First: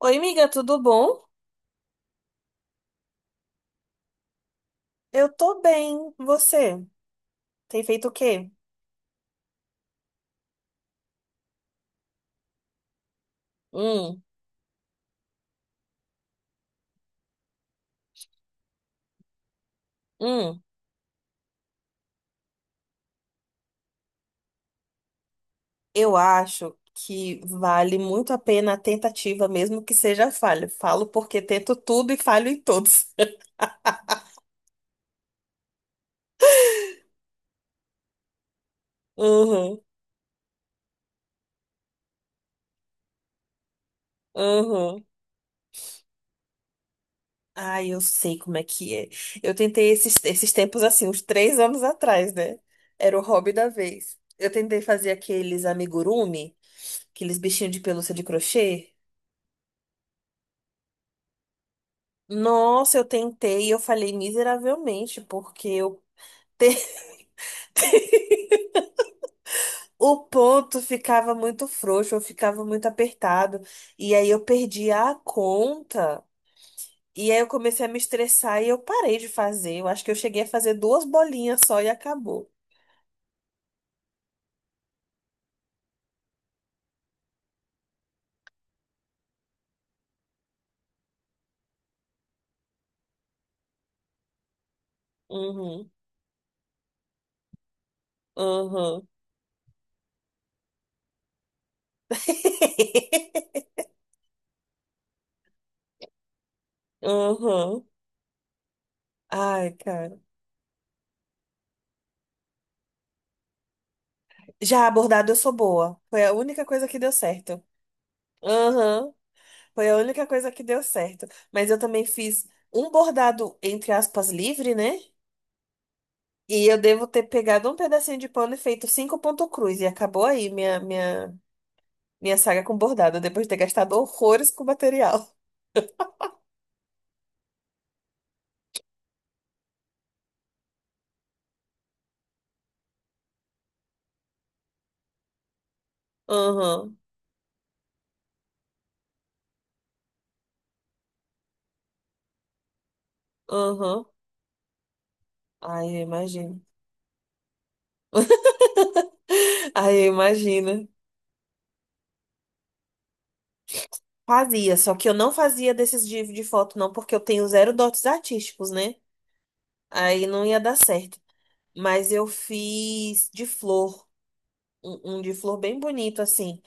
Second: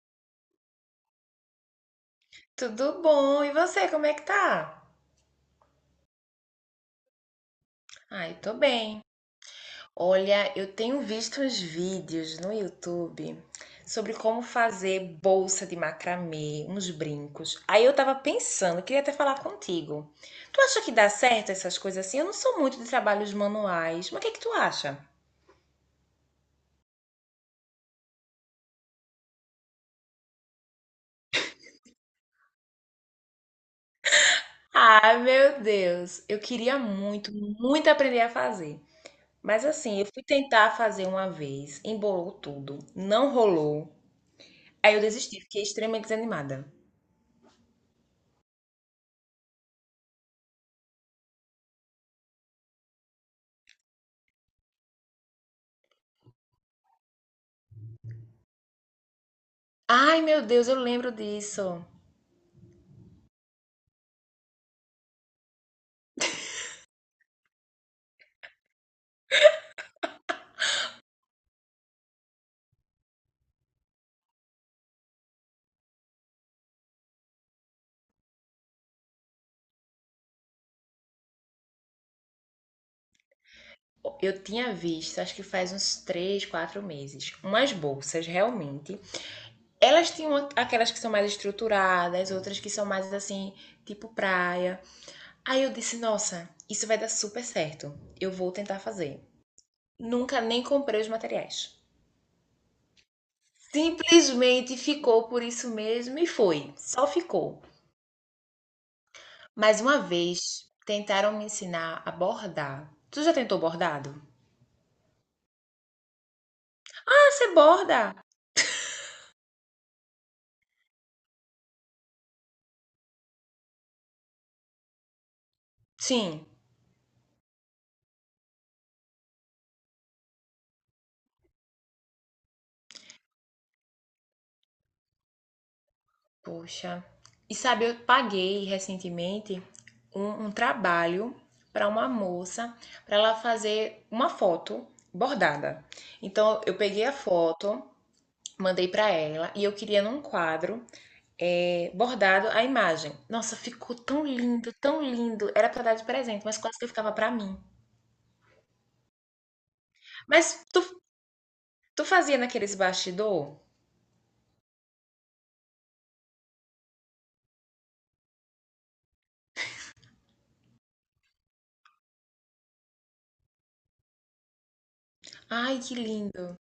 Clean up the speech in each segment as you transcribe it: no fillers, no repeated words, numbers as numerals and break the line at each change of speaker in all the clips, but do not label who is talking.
Oi, amiga, tudo bom?
Tudo bom? E você, como é que tá?
Eu tô bem. Você tem feito o
Ai,
quê?
tô bem. Olha, eu tenho visto uns vídeos no YouTube sobre
Hum,
como fazer bolsa de macramê, uns brincos. Aí eu tava pensando, queria até falar contigo. Tu
hum.
acha que dá certo essas coisas assim? Eu não sou muito de trabalhos manuais, mas o que é que tu acha?
Eu acho que vale muito a pena a tentativa, mesmo que seja falha. Falo porque tento tudo e falho em todos.
Ai, meu Deus, eu queria muito, muito aprender a fazer. Mas
Uhum,
assim, eu fui tentar fazer uma vez, embolou tudo, não rolou. Aí eu
uhum.
desisti, fiquei extremamente desanimada.
Ai, eu sei como é que é. Eu tentei esses tempos assim, uns 3 anos atrás, né? Era o hobby da vez. Eu tentei fazer aqueles amigurumi, aqueles bichinhos de pelúcia de crochê.
Ai, meu Deus, eu lembro disso.
Nossa, eu tentei e eu falei miseravelmente, porque eu te- o ponto ficava muito frouxo, eu ficava muito apertado, e aí eu perdi a conta, e aí eu comecei a me estressar e eu parei de fazer. Eu acho que eu cheguei a fazer duas bolinhas só e acabou.
Eu tinha visto, acho que faz uns 3, 4 meses, umas bolsas realmente. Elas tinham aquelas que são mais estruturadas, outras que são mais assim, tipo praia. Aí eu
Uhum,
disse, nossa, isso vai dar super certo. Eu vou tentar
uhum,
fazer. Nunca nem comprei os materiais. Simplesmente ficou por isso mesmo e foi. Só ficou.
uhum. Ai,
Mais uma
cara.
vez tentaram me ensinar a bordar. Tu já tentou bordado?
Já abordado eu sou boa. Foi a única coisa que deu
Você
certo.
borda?
Uhum. Foi a única coisa que deu certo. Mas eu também fiz um bordado, entre aspas, livre, né?
Sim.
E eu devo ter pegado um pedacinho de pano e feito cinco ponto cruz. E acabou aí minha saga com bordado, depois de ter gastado horrores com material.
Poxa. E sabe, eu paguei recentemente um trabalho para uma moça, para ela fazer uma foto bordada. Então, eu
Aham,
peguei a foto, mandei para ela e eu queria num quadro bordado a imagem. Nossa, ficou
aham.
tão lindo, tão lindo. Era para
Ai,
dar
eu
de presente, mas
imagino.
quase que ficava para mim.
Ai, eu
Mas tu,
imagino.
tu fazia naqueles bastidor?
Fazia, só que eu não fazia desses de, foto, não, porque eu tenho zero dotes artísticos, né? Aí não ia dar certo. Mas eu fiz de flor, um de flor
Ai,
bem
que
bonito,
lindo.
assim.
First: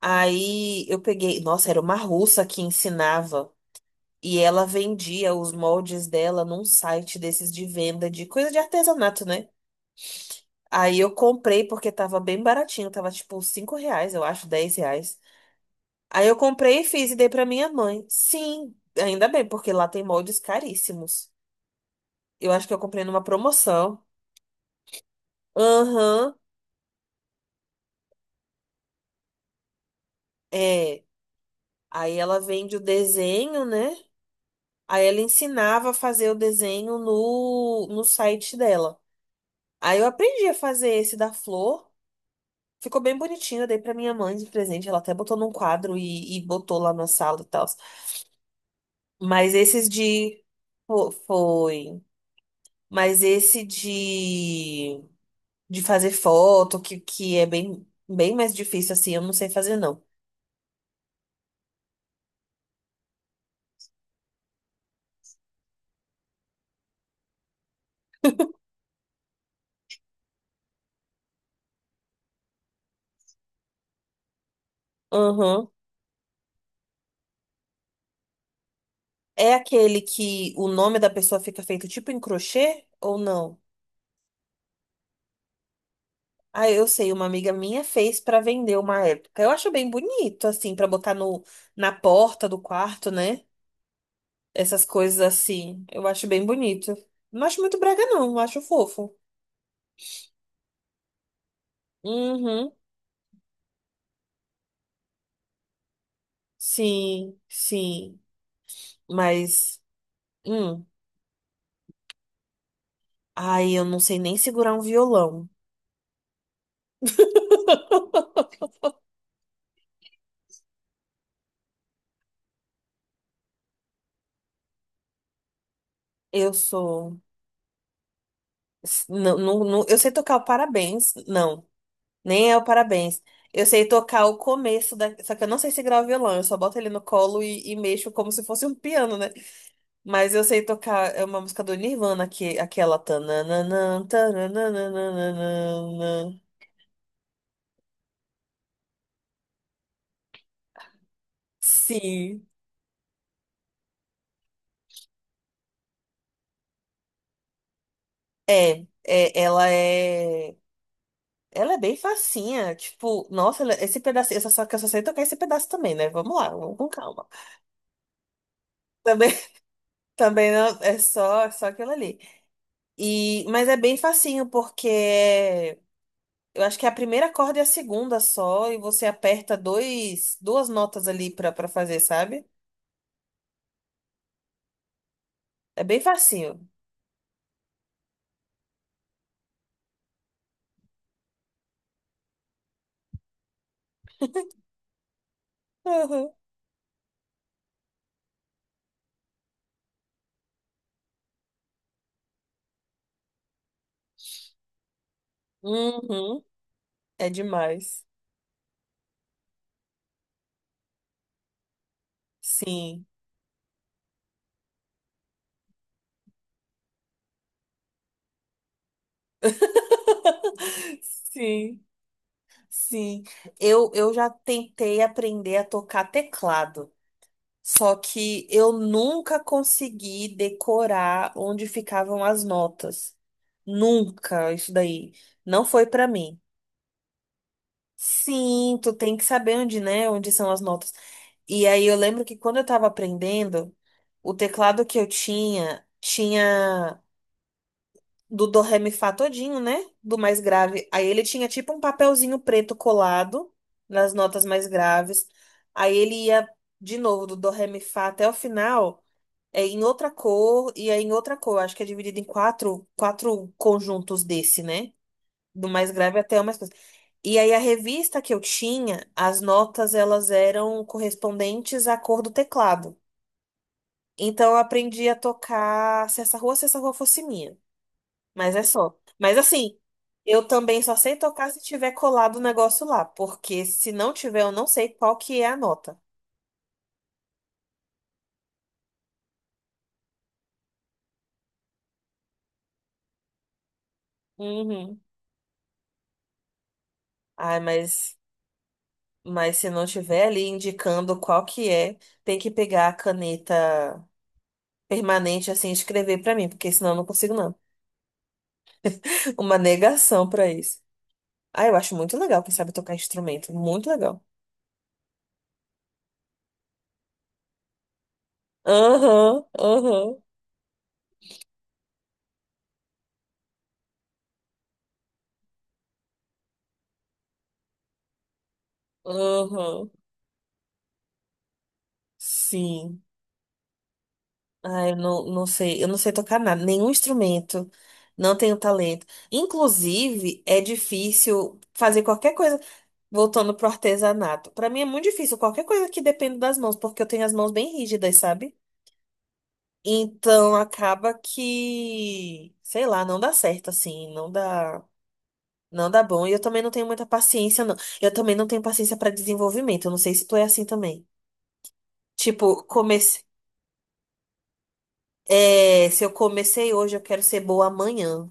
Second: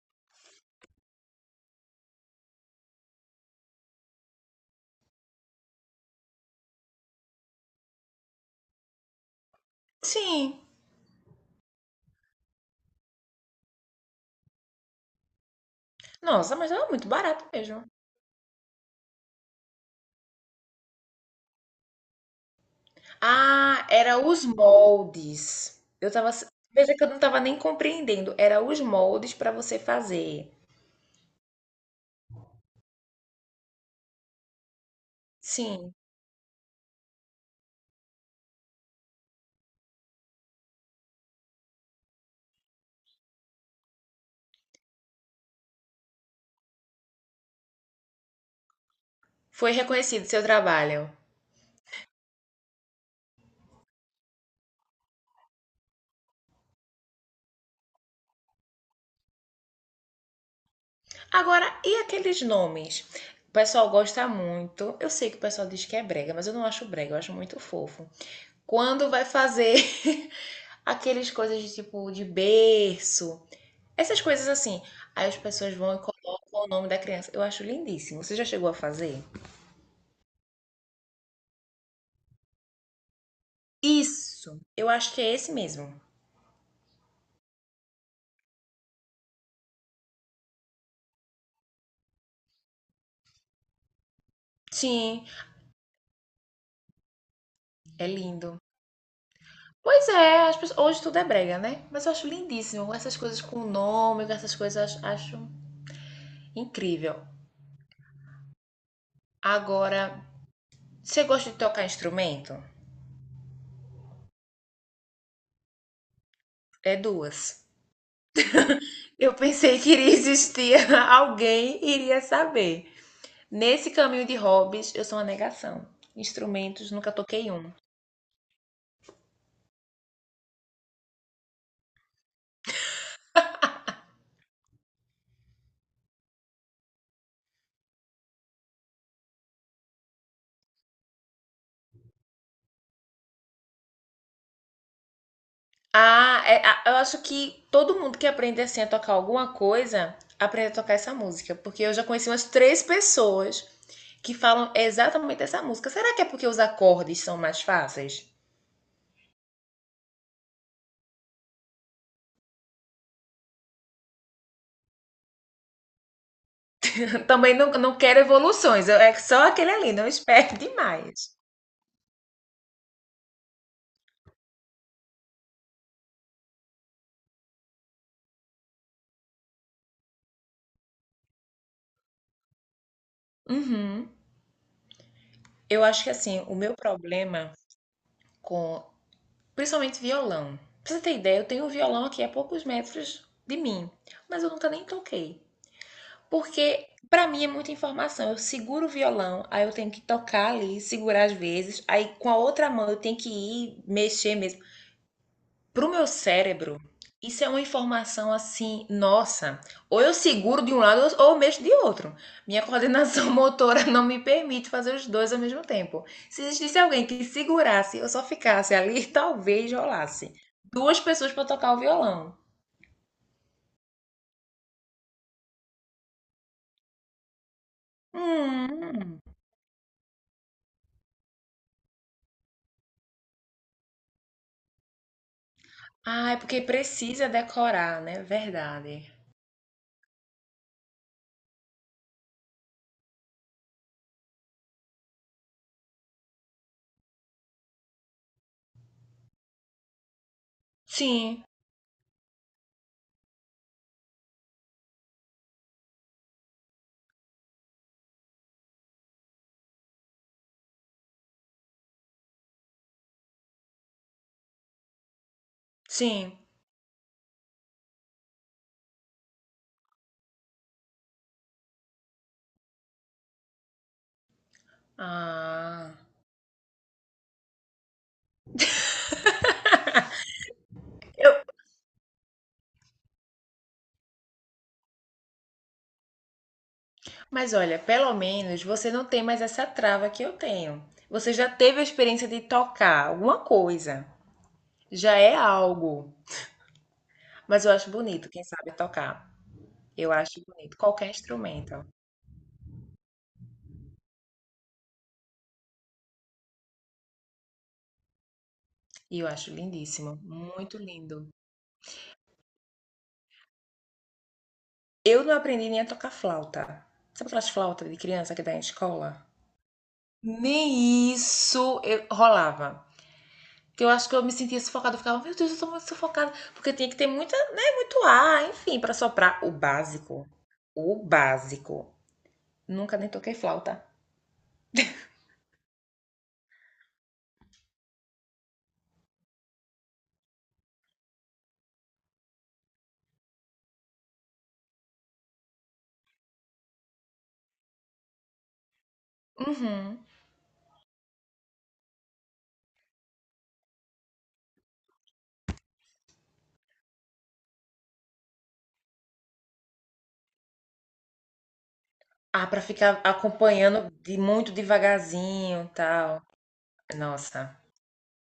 Aí eu peguei, nossa, era uma russa que ensinava e ela vendia os moldes dela num site desses de venda de coisa de artesanato, né?
Sim.
Aí eu comprei porque tava bem baratinho, tava tipo R$ 5, eu acho, R$ 10. Aí eu
Nossa, mas
comprei e
era muito
fiz e dei
barato
pra minha
mesmo.
mãe. Sim, ainda bem, porque lá tem moldes caríssimos. Eu acho que eu comprei numa
Ah,
promoção.
era os moldes. Eu tava.
Aham,
Veja que eu não tava nem compreendendo. Era os moldes para você fazer.
é. Aí ela vende o desenho, né? Aí ela ensinava
Sim,
a fazer o desenho no site dela. Aí eu aprendi a fazer esse da flor. Ficou bem bonitinho, eu dei pra minha mãe de presente. Ela até botou num quadro e botou lá na sala e tal. Mas
foi
esses
reconhecido
de.
seu trabalho.
Foi. Mas esse de. De fazer foto, que é bem, bem mais difícil assim, eu não sei fazer não.
Agora, e aqueles nomes? O pessoal gosta muito. Eu sei que o pessoal diz que é brega, mas eu não acho brega, eu acho muito fofo. Quando vai fazer aqueles coisas de tipo de berço, essas coisas assim. Aí as
Aham.
pessoas vão e colocam o nome da criança. Eu acho lindíssimo. Você já chegou a fazer?
É aquele que o nome da pessoa fica feito tipo em crochê ou não?
Isso, eu acho que é esse mesmo.
Ah, eu sei, uma amiga minha fez pra vender uma época. Eu acho bem bonito, assim, pra botar no, na porta do quarto, né? Essas coisas
Sim,
assim. Eu acho bem bonito. Não acho muito brega,
é
não. Eu
lindo.
acho fofo.
Pois é, hoje tudo é brega, né? Mas eu acho
Uhum.
lindíssimo. Essas coisas com nome, com essas coisas, eu acho incrível.
Sim, sim. Mas,
Agora,
hum.
você gosta de tocar instrumento?
Ai, eu não sei nem segurar um violão.
É duas. Eu pensei que iria existir alguém iria saber. Nesse caminho de hobbies, eu sou uma negação.
Eu
Instrumentos, nunca
sou.
toquei um.
Não, não, não- eu sei tocar o parabéns. Não, nem é o parabéns. Eu sei tocar o começo da. Só que eu não sei segurar o violão, eu só boto ele no colo e mexo como se fosse um piano, né? Mas eu sei tocar. É uma música do Nirvana, que, aquela. Tananana, tananana.
Ah, é, eu acho que todo mundo que aprende assim a tocar alguma coisa, aprende a tocar essa música, porque eu já conheci umas
Sim,
três pessoas que falam exatamente essa música. Será que é porque os acordes são mais fáceis?
é, é, ela é bem facinha, tipo, nossa, esse pedacinho, eu só, só que eu só sei tocar esse pedaço também, né? Vamos lá, vamos com calma.
Também não, não quero evoluções, é
Também,
só aquele ali, não
também
espere
não, é
demais.
só, é só aquilo ali. E, mas é bem facinho porque eu acho que a primeira corda é a segunda só e você aperta dois, duas notas ali pra, pra fazer, sabe?
Uhum.
É
Eu
bem
acho que assim, o
facinho.
meu problema com, principalmente violão. Pra você ter ideia, eu tenho um violão aqui a poucos metros de mim, mas eu nunca nem toquei.
Uhum,
Porque pra mim é muita informação. Eu seguro o violão, aí eu tenho que tocar ali, segurar às vezes, aí com a outra mão eu tenho que ir mexer mesmo. Pro meu
uhum,
cérebro,
é
isso é uma
demais.
informação assim, nossa. Ou eu seguro de um lado ou eu mexo de outro. Minha
Sim,
coordenação motora não me permite fazer os dois ao mesmo tempo. Se existisse alguém que segurasse, eu só ficasse ali, talvez rolasse. Duas pessoas pra tocar o
sim.
violão.
Sim, eu já tentei aprender a tocar teclado, só que
Hum.
eu
Hum.
nunca consegui decorar onde ficavam as notas. Nunca, isso daí não foi pra
Ah, é
mim.
porque precisa decorar, né?
Sim, tu
Verdade.
tem que saber onde, né, onde são as notas. E aí eu lembro que quando eu tava aprendendo, o teclado que eu tinha tinha do do ré mi fá todinho, né? Do mais grave. Aí ele
Sim,
tinha tipo um papelzinho preto colado nas notas mais graves. Aí ele ia de novo do do ré mi fá até o final, é em outra cor e aí em outra cor. Acho que é dividido em quatro, quatro conjuntos desse, né? Do mais grave
sim.
até o mais coisa. E aí a revista que eu tinha, as notas elas eram correspondentes à cor do teclado. Então eu aprendi a
Ah.
tocar Se Essa Rua, Se Essa Rua Fosse Minha. Mas é só. Mas assim, eu também só sei
Eu
tocar se tiver colado o negócio lá, porque se não tiver, eu não sei qual que é a nota.
mas olha, pelo menos você não tem mais essa trava que eu tenho. Você já teve a experiência de tocar alguma coisa.
Uhum.
Já é algo.
Ai,
Mas eu acho bonito quem sabe tocar.
mas se não
Eu
tiver ali
acho bonito qualquer
indicando qual que
instrumento.
é, tem que pegar a caneta permanente assim e escrever pra mim, porque senão eu não consigo não.
E eu acho
Uma
lindíssimo,
negação pra
muito
isso.
lindo.
Ah, eu acho muito legal quem sabe tocar instrumento, muito legal.
Eu não aprendi nem a tocar flauta. Sabe aquelas flautas de criança que dá em escola?
Aham, aham,
Nem isso eu rolava. Que eu acho que eu me sentia sufocada. Eu ficava, meu Deus, eu tô muito sufocada. Porque tinha que ter muita, né, muito ar, enfim, pra soprar. O
aham.
básico. O básico. Nunca
Sim.
nem toquei flauta.
Ah, eu não, não sei, eu não sei tocar nada, nenhum instrumento, não tenho talento. Inclusive, é difícil fazer qualquer coisa, voltando pro artesanato. Para mim é muito difícil qualquer coisa que dependa das mãos, porque eu tenho as mãos bem rígidas, sabe?
Uhum.
Então acaba que, sei lá, não dá certo assim, não dá, não dá bom. E eu também não tenho muita paciência, não. Eu também não tenho paciência para desenvolvimento. Eu não sei se tu é assim também.
Ah, pra
Tipo,
ficar
comecei,
acompanhando de muito devagarzinho,
é, se eu
tal.
comecei hoje, eu quero ser
Nossa.
boa amanhã.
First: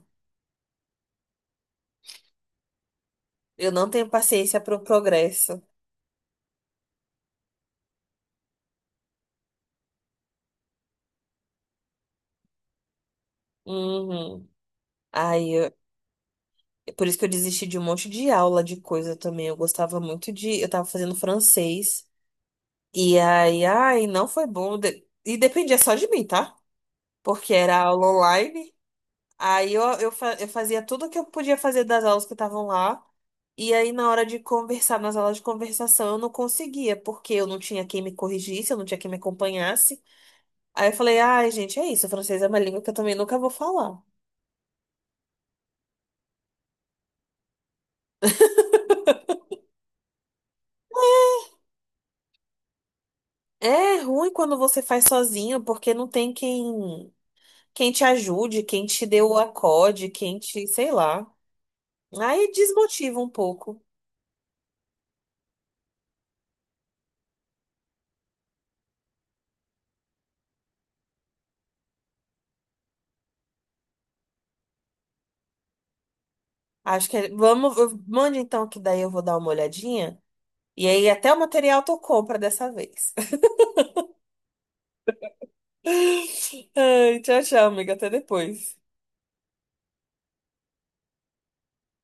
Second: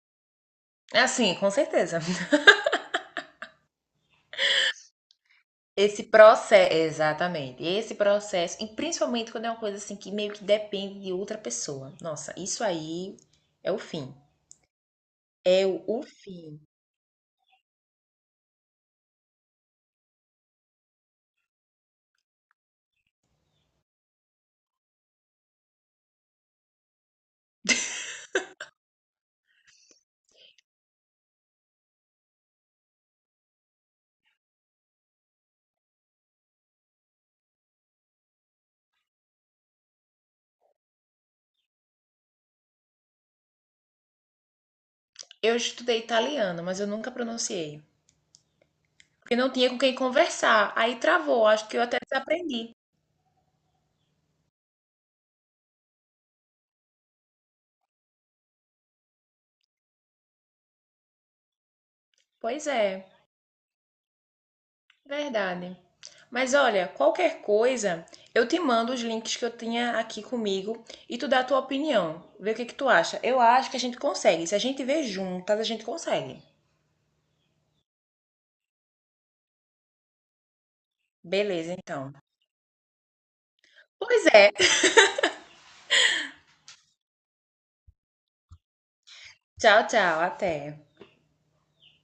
É assim, com certeza.
Eu não tenho paciência pro progresso.
Esse processo, exatamente. Esse processo, e principalmente quando é uma coisa assim que meio que depende de outra pessoa. Nossa, isso aí é o fim.
Uhum. Aí,
É o fim.
por isso que eu desisti de um monte de aula de coisa também. Eu gostava muito de. Eu tava fazendo francês. E aí, ai, não foi bom. E dependia só de mim, tá? Porque era aula online. Aí eu eu fazia tudo o que eu podia fazer das aulas que estavam lá. E aí, na hora de conversar, nas aulas de conversação, eu não conseguia, porque eu não tinha quem me corrigisse, eu não tinha quem me acompanhasse. Aí eu falei, ai, gente, é isso, francês é uma língua que eu também nunca vou falar.
Eu estudei italiano, mas eu nunca pronunciei. Porque não tinha com quem conversar. Aí travou, acho que eu até desaprendi.
É ruim quando você faz sozinho, porque não tem quem, te ajude, quem te dê o acorde, quem te, sei lá. Aí
Pois é,
desmotiva um pouco.
verdade. Mas olha, qualquer coisa, eu te mando os links que eu tinha aqui comigo e tu dá a tua opinião. Vê o que que tu acha. Eu acho que a gente consegue. Se a gente vê juntas, a gente consegue.
Acho que vamos, mande então que daí eu vou dar uma olhadinha. E aí até o
Beleza,
material tu
então.
compra dessa vez.
Pois é.
Ai, tchau, tchau, amiga, até depois.
Tchau, tchau. Até.